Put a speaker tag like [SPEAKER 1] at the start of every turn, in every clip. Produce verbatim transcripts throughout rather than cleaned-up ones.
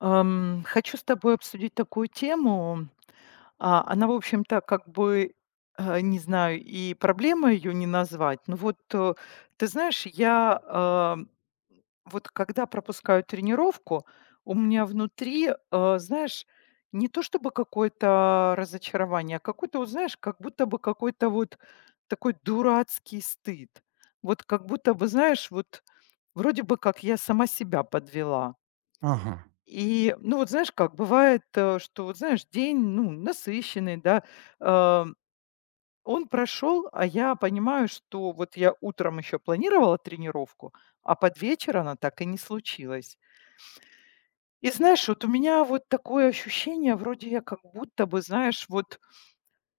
[SPEAKER 1] Ам, хочу с тобой обсудить такую тему. А, она, в общем-то, как бы, э, не знаю, и проблема ее не назвать. Но вот, э, ты знаешь, я, а, вот когда пропускаю тренировку, у меня внутри, э, знаешь, не то чтобы какое-то разочарование, а какой-то, вот знаешь, как будто бы какой-то вот такой дурацкий стыд. Вот как будто бы, знаешь, вот вроде бы как я сама себя подвела.
[SPEAKER 2] Ага,
[SPEAKER 1] И, ну, вот знаешь как, бывает, э, что, вот знаешь, день, ну, насыщенный, да, э, он прошел, а я понимаю, что вот я утром еще планировала тренировку, а под вечер она так и не случилась. И знаешь, вот у меня вот такое ощущение, вроде я как будто бы, знаешь, вот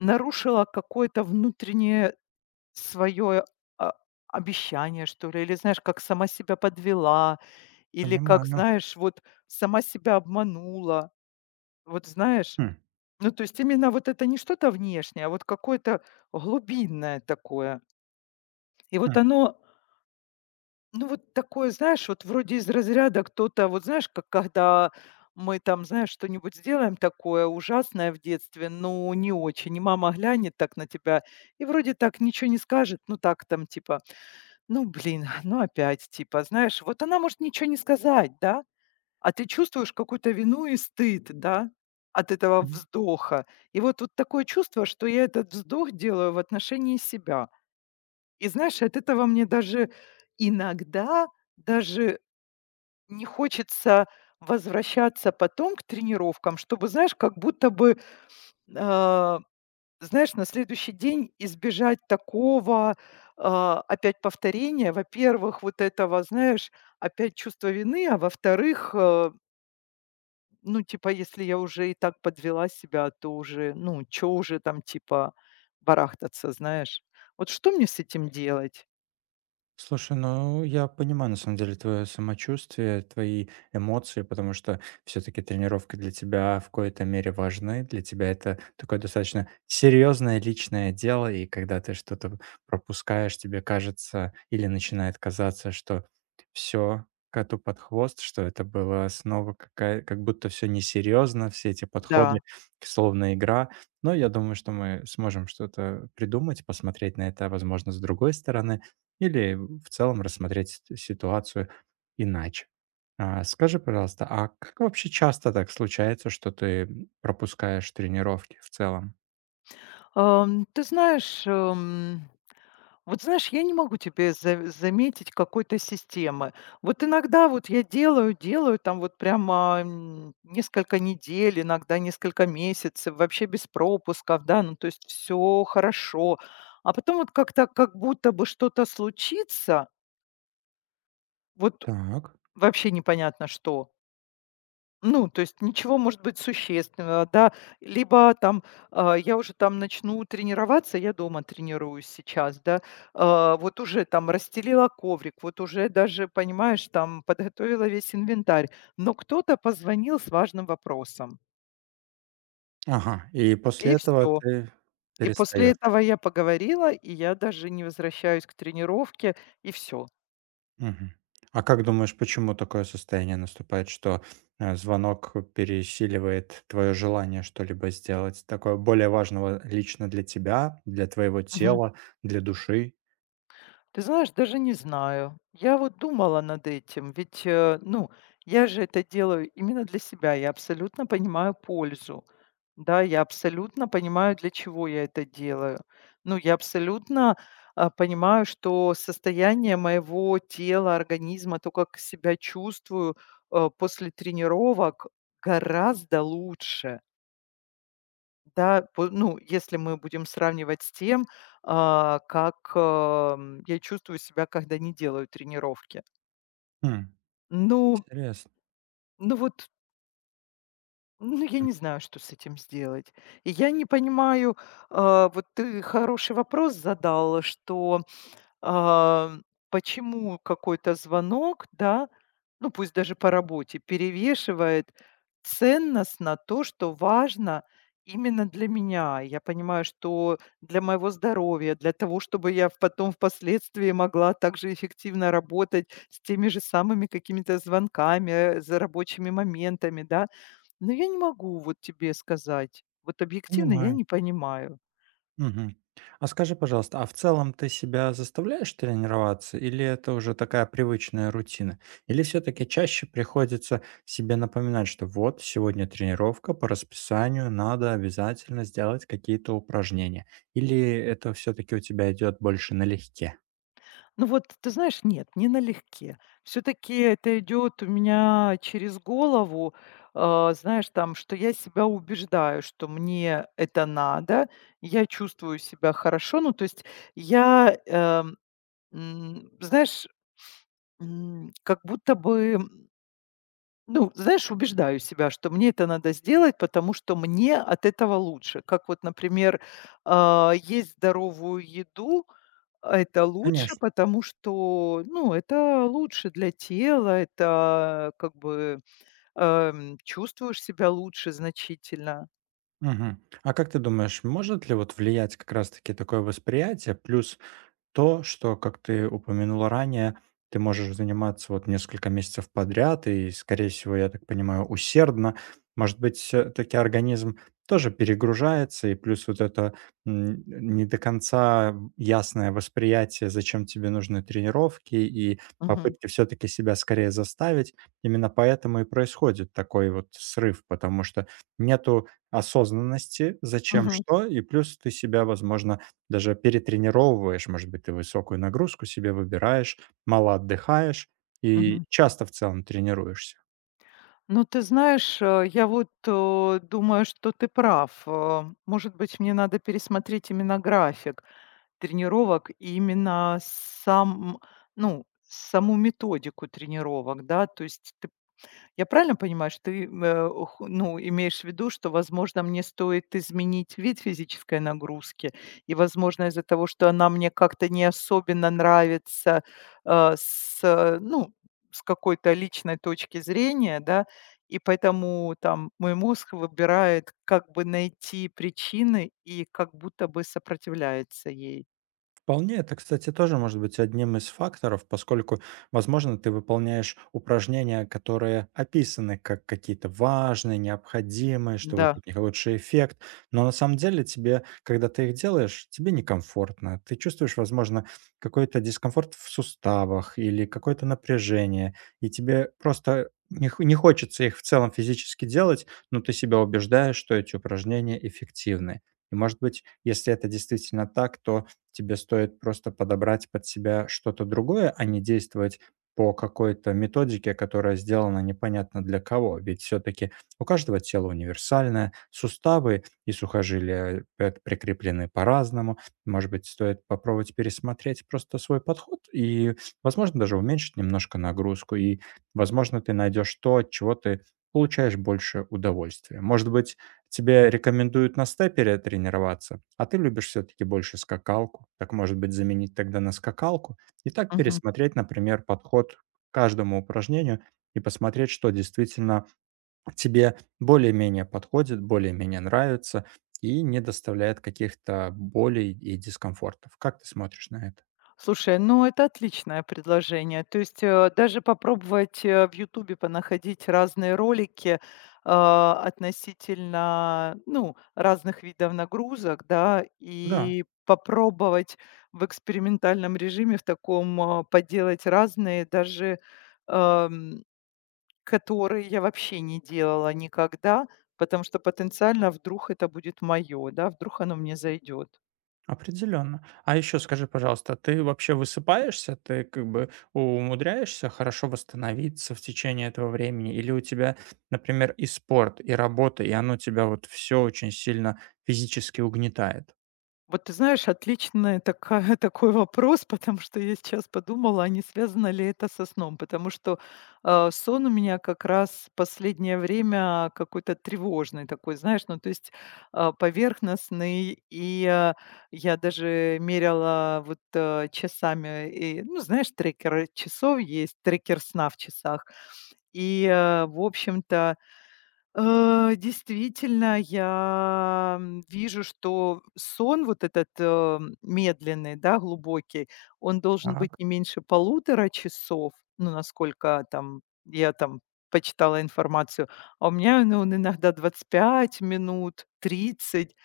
[SPEAKER 1] нарушила какое-то внутреннее свое а, обещание, что ли, или, знаешь, как сама себя подвела, или как,
[SPEAKER 2] понимаю.
[SPEAKER 1] знаешь, вот сама себя обманула. Вот знаешь.
[SPEAKER 2] Хм,
[SPEAKER 1] Ну, то есть именно вот это не что-то внешнее, а вот какое-то глубинное такое. И вот
[SPEAKER 2] хм.
[SPEAKER 1] оно, ну, вот такое, знаешь, вот вроде из разряда кто-то, вот знаешь, как когда мы там, знаешь, что-нибудь сделаем такое ужасное в детстве, но не очень, и мама глянет так на тебя, и вроде так ничего не скажет, ну так там типа, ну блин, ну опять типа, знаешь, вот она может ничего не сказать, да, а ты чувствуешь какую-то вину и стыд, да, от этого вздоха. И вот тут такое чувство, что я этот вздох делаю в отношении себя. И знаешь, от этого мне даже иногда даже не хочется возвращаться потом к тренировкам, чтобы, знаешь, как будто бы, а, знаешь, на следующий день избежать такого а, опять повторения. Во-первых, вот этого, знаешь, опять чувство вины, а во-вторых, э, ну, типа, если я уже и так подвела себя, то уже, ну, чё уже там, типа, барахтаться, знаешь? Вот что мне с этим делать?
[SPEAKER 2] Слушай, ну я понимаю на самом деле твое самочувствие, твои эмоции, потому что все-таки тренировки для тебя в какой-то мере важны. Для тебя это такое достаточно серьезное личное дело, и когда ты что-то пропускаешь, тебе кажется или начинает казаться, что все коту под хвост, что это было снова какая, как будто все несерьезно, все эти
[SPEAKER 1] Да.
[SPEAKER 2] подходы, словно игра. Но я думаю, что мы сможем что-то придумать, посмотреть на это, возможно, с другой стороны или в целом рассмотреть сит ситуацию иначе. А, скажи, пожалуйста, а как вообще часто так случается, что ты, пропускаешь тренировки в целом?
[SPEAKER 1] Ам, ты знаешь, эм, вот знаешь, я не могу тебе за заметить какой-то системы. Вот иногда вот я делаю, делаю там вот прямо, м, несколько недель, иногда несколько месяцев, вообще без пропусков, да, ну, то есть все хорошо. А потом вот как-то как будто бы что-то случится, вот.
[SPEAKER 2] Так.
[SPEAKER 1] Вообще непонятно что. Ну, то есть ничего может быть существенного, да. Либо там, а, я уже там начну тренироваться, я дома тренируюсь сейчас, да. А, вот уже там расстелила коврик, вот уже даже, понимаешь, там подготовила весь инвентарь. Но кто-то позвонил с важным вопросом.
[SPEAKER 2] Ага. И после
[SPEAKER 1] И
[SPEAKER 2] этого
[SPEAKER 1] все.
[SPEAKER 2] ты
[SPEAKER 1] И после
[SPEAKER 2] перестаешь.
[SPEAKER 1] этого я поговорила, и я даже не возвращаюсь к тренировке, и все.
[SPEAKER 2] Мгм. А как думаешь, почему такое состояние наступает, что, э, звонок пересиливает твое желание что-либо сделать такое более важного лично для тебя, для твоего тела, для души?
[SPEAKER 1] Ты знаешь, даже не знаю. Я вот думала над этим, ведь, э, ну, я же это делаю именно для себя. Я абсолютно понимаю пользу. Да, я абсолютно понимаю, для чего я это делаю. Ну, я абсолютно а, понимаю, что состояние моего тела, организма, то, как себя чувствую э, после тренировок, гораздо лучше. Да, по ну, если мы будем сравнивать с тем, а, как, ам, я чувствую себя, когда не делаю тренировки.
[SPEAKER 2] М,
[SPEAKER 1] Ну,
[SPEAKER 2] интересно.
[SPEAKER 1] ну вот, ну, я
[SPEAKER 2] М,
[SPEAKER 1] не знаю, что с этим сделать. И я не понимаю, а, вот ты хороший вопрос задал, что а, почему какой-то звонок, да, ну пусть даже по работе, перевешивает ценность на то, что важно именно для меня. Я понимаю, что для моего здоровья, для того, чтобы я в- потом впоследствии могла также эффективно работать с теми же самыми какими-то звонками, э, за рабочими моментами, да. Но я не могу вот тебе сказать, вот объективно я
[SPEAKER 2] понимаю.
[SPEAKER 1] не понимаю.
[SPEAKER 2] Мгм. А скажи, пожалуйста, а в целом ты себя заставляешь тренироваться, или это уже такая привычная рутина? Или все-таки чаще приходится себе напоминать, что вот сегодня тренировка по расписанию, надо обязательно сделать какие-то упражнения? Или это все-таки у тебя идет больше налегке?
[SPEAKER 1] Ну вот, ты знаешь, нет, не налегке. Все-таки это идет у меня через голову, а, знаешь, там, что я себя убеждаю, что мне это надо, я чувствую себя хорошо. Ну, то есть я, эм, м, знаешь, м, как будто бы, м, ну, знаешь, убеждаю себя, что мне это надо сделать, потому что мне от этого лучше. Как вот, например, а, есть здоровую еду, а это лучше,
[SPEAKER 2] Конечно.
[SPEAKER 1] потому что, ну, это лучше для тела, это как бы, эм, чувствуешь себя лучше значительно.
[SPEAKER 2] Мгм. А как ты думаешь, может ли вот влиять как раз-таки такое восприятие, плюс то, что, как ты упомянула ранее, ты можешь заниматься вот несколько месяцев подряд и, скорее всего, я так понимаю, усердно. Может быть, все-таки организм тоже перегружается, и плюс вот это м, не до конца ясное восприятие, зачем тебе нужны тренировки, и
[SPEAKER 1] Мгм.
[SPEAKER 2] попытки все-таки себя скорее заставить. Именно поэтому и происходит такой вот срыв, потому что нету осознанности, зачем
[SPEAKER 1] Мгм.
[SPEAKER 2] что, и плюс ты себя, возможно, даже перетренировываешь, может быть, ты высокую нагрузку себе выбираешь, мало отдыхаешь и
[SPEAKER 1] Мгм.
[SPEAKER 2] часто в целом тренируешься.
[SPEAKER 1] Ну, ты знаешь, э, я вот, э, думаю, что ты прав. Э, может быть, мне надо пересмотреть именно график тренировок и именно сам ну, саму методику тренировок, да. То есть ты Я правильно понимаю, что ты, э, ху ну, имеешь в виду, что, возможно, мне стоит изменить вид физической нагрузки? И, возможно, из-за того, что она мне как-то не особенно нравится, э, с, э, ну, с какой-то личной точки зрения, да, и поэтому там мой мозг выбирает, как бы найти причины и как будто бы сопротивляется ей.
[SPEAKER 2] Вполне, это, кстати, тоже может быть одним из факторов, поскольку, возможно, ты выполняешь упражнения, которые описаны как какие-то важные, необходимые, что вот
[SPEAKER 1] Да.
[SPEAKER 2] от них лучший эффект, но на самом деле тебе, когда ты их делаешь, тебе некомфортно. Ты чувствуешь, возможно, какой-то дискомфорт в суставах или какое-то напряжение, и тебе просто не, х- не хочется их в целом физически делать, но ты себя убеждаешь, что эти упражнения эффективны. И, может быть, если это действительно так, то тебе стоит просто подобрать под себя что-то другое, а не действовать по какой-то методике, которая сделана непонятно для кого. Ведь все-таки у каждого тело универсальное, суставы и сухожилия э, прикреплены по-разному. Может быть, стоит попробовать пересмотреть просто свой подход и, возможно, даже уменьшить немножко нагрузку. И, возможно, ты найдешь то, от чего ты получаешь больше удовольствия. Может быть, тебе рекомендуют на степере тренироваться, а ты любишь все-таки больше скакалку. Так, может быть, заменить тогда на скакалку и так пересмотреть, например, подход к каждому упражнению и посмотреть, что действительно тебе более-менее подходит, более-менее нравится и не доставляет каких-то болей и дискомфортов. Как ты смотришь на это?
[SPEAKER 1] Слушай, ну это отличное предложение. То есть э, даже попробовать э, в "Ютубе" понаходить разные ролики, а, относительно, ну, разных видов нагрузок, да,
[SPEAKER 2] Да.
[SPEAKER 1] и попробовать в экспериментальном режиме в таком, а, поделать разные, даже, ам, которые я вообще не делала никогда, потому что потенциально вдруг это будет моё, да, вдруг оно мне зайдет.
[SPEAKER 2] Определенно. А еще скажи, пожалуйста, ты вообще высыпаешься? Ты как бы умудряешься хорошо восстановиться в течение этого времени? Или у тебя, например, и спорт, и работа, и оно тебя вот все очень сильно физически угнетает?
[SPEAKER 1] Вот ты знаешь, отличный такая такой вопрос, потому что я сейчас подумала, а не связано ли это со сном. Потому что, э, сон у меня как раз последнее время какой-то тревожный такой, знаешь, ну, то есть, э, поверхностный. И, э, я даже меряла вот, э, часами, и, ну, знаешь, трекер часов есть, трекер сна в часах. И, э, в общем-то. Э, действительно, я, м, вижу, что сон вот этот, э, медленный, да, глубокий, он должен быть
[SPEAKER 2] Так,
[SPEAKER 1] не меньше полутора часов, ну, насколько там я там почитала информацию. А у меня, ну, он иногда двадцать пять минут, тридцать.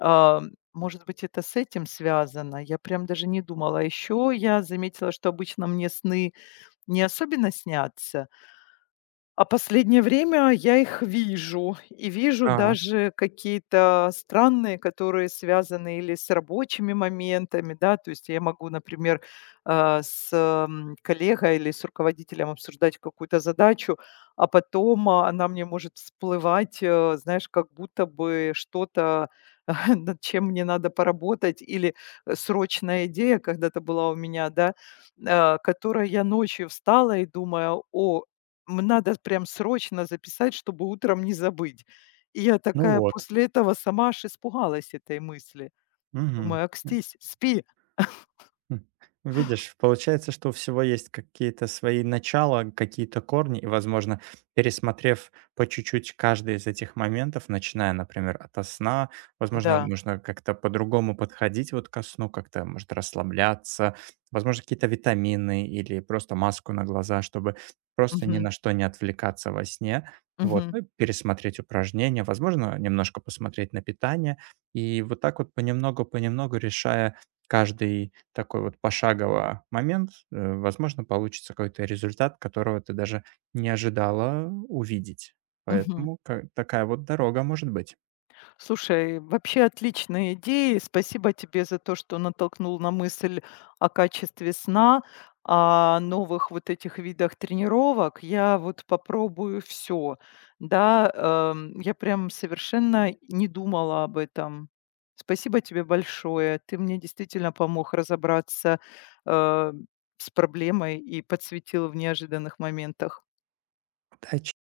[SPEAKER 1] А, Может быть, это с этим связано? Я прям даже не думала. А еще я заметила, что обычно мне сны не особенно снятся. А последнее время я их вижу, и вижу
[SPEAKER 2] так,
[SPEAKER 1] даже какие-то странные, которые связаны или с рабочими моментами, да. То есть я могу, например, а, с м, коллегой или с руководителем обсуждать какую-то задачу, а потом, а, она мне может всплывать, э, знаешь, как будто бы что-то, над чем мне надо поработать, или, э, срочная идея когда-то была у меня, да, а, которой я ночью встала и думаю: "О, М, надо прям срочно записать, чтобы утром не забыть". И я
[SPEAKER 2] ну
[SPEAKER 1] такая
[SPEAKER 2] вот.
[SPEAKER 1] после этого сама аж испугалась этой мысли.
[SPEAKER 2] Мгм.
[SPEAKER 1] Думаю: "Окстись, спи".
[SPEAKER 2] М, видишь, получается, что у всего есть какие-то свои начала, какие-то корни, и, возможно, пересмотрев по чуть-чуть каждый из этих моментов, начиная, например, от сна, возможно,
[SPEAKER 1] Да.
[SPEAKER 2] нужно как-то по-другому подходить вот ко сну, как-то, может, расслабляться, возможно, какие-то витамины или просто маску на глаза, чтобы просто ни
[SPEAKER 1] Мгм.
[SPEAKER 2] на что не отвлекаться во сне. Вот,
[SPEAKER 1] Мгм.
[SPEAKER 2] ну, и пересмотреть упражнения, возможно, немножко посмотреть на питание. И вот так вот понемногу-понемногу, решая каждый такой вот пошагово момент, э, возможно, получится какой-то результат, которого ты даже не ожидала увидеть.
[SPEAKER 1] Мгм.
[SPEAKER 2] Поэтому ка такая вот дорога может быть.
[SPEAKER 1] Слушай, вообще отличные идеи. Спасибо тебе за то, что натолкнул на мысль о качестве сна, о новых вот этих видах тренировок. Я вот попробую все. Да, эм, я прям совершенно не думала об этом. Спасибо тебе большое. Ты мне действительно помог разобраться э, с проблемой и подсветил в неожиданных моментах.
[SPEAKER 2] Удачи!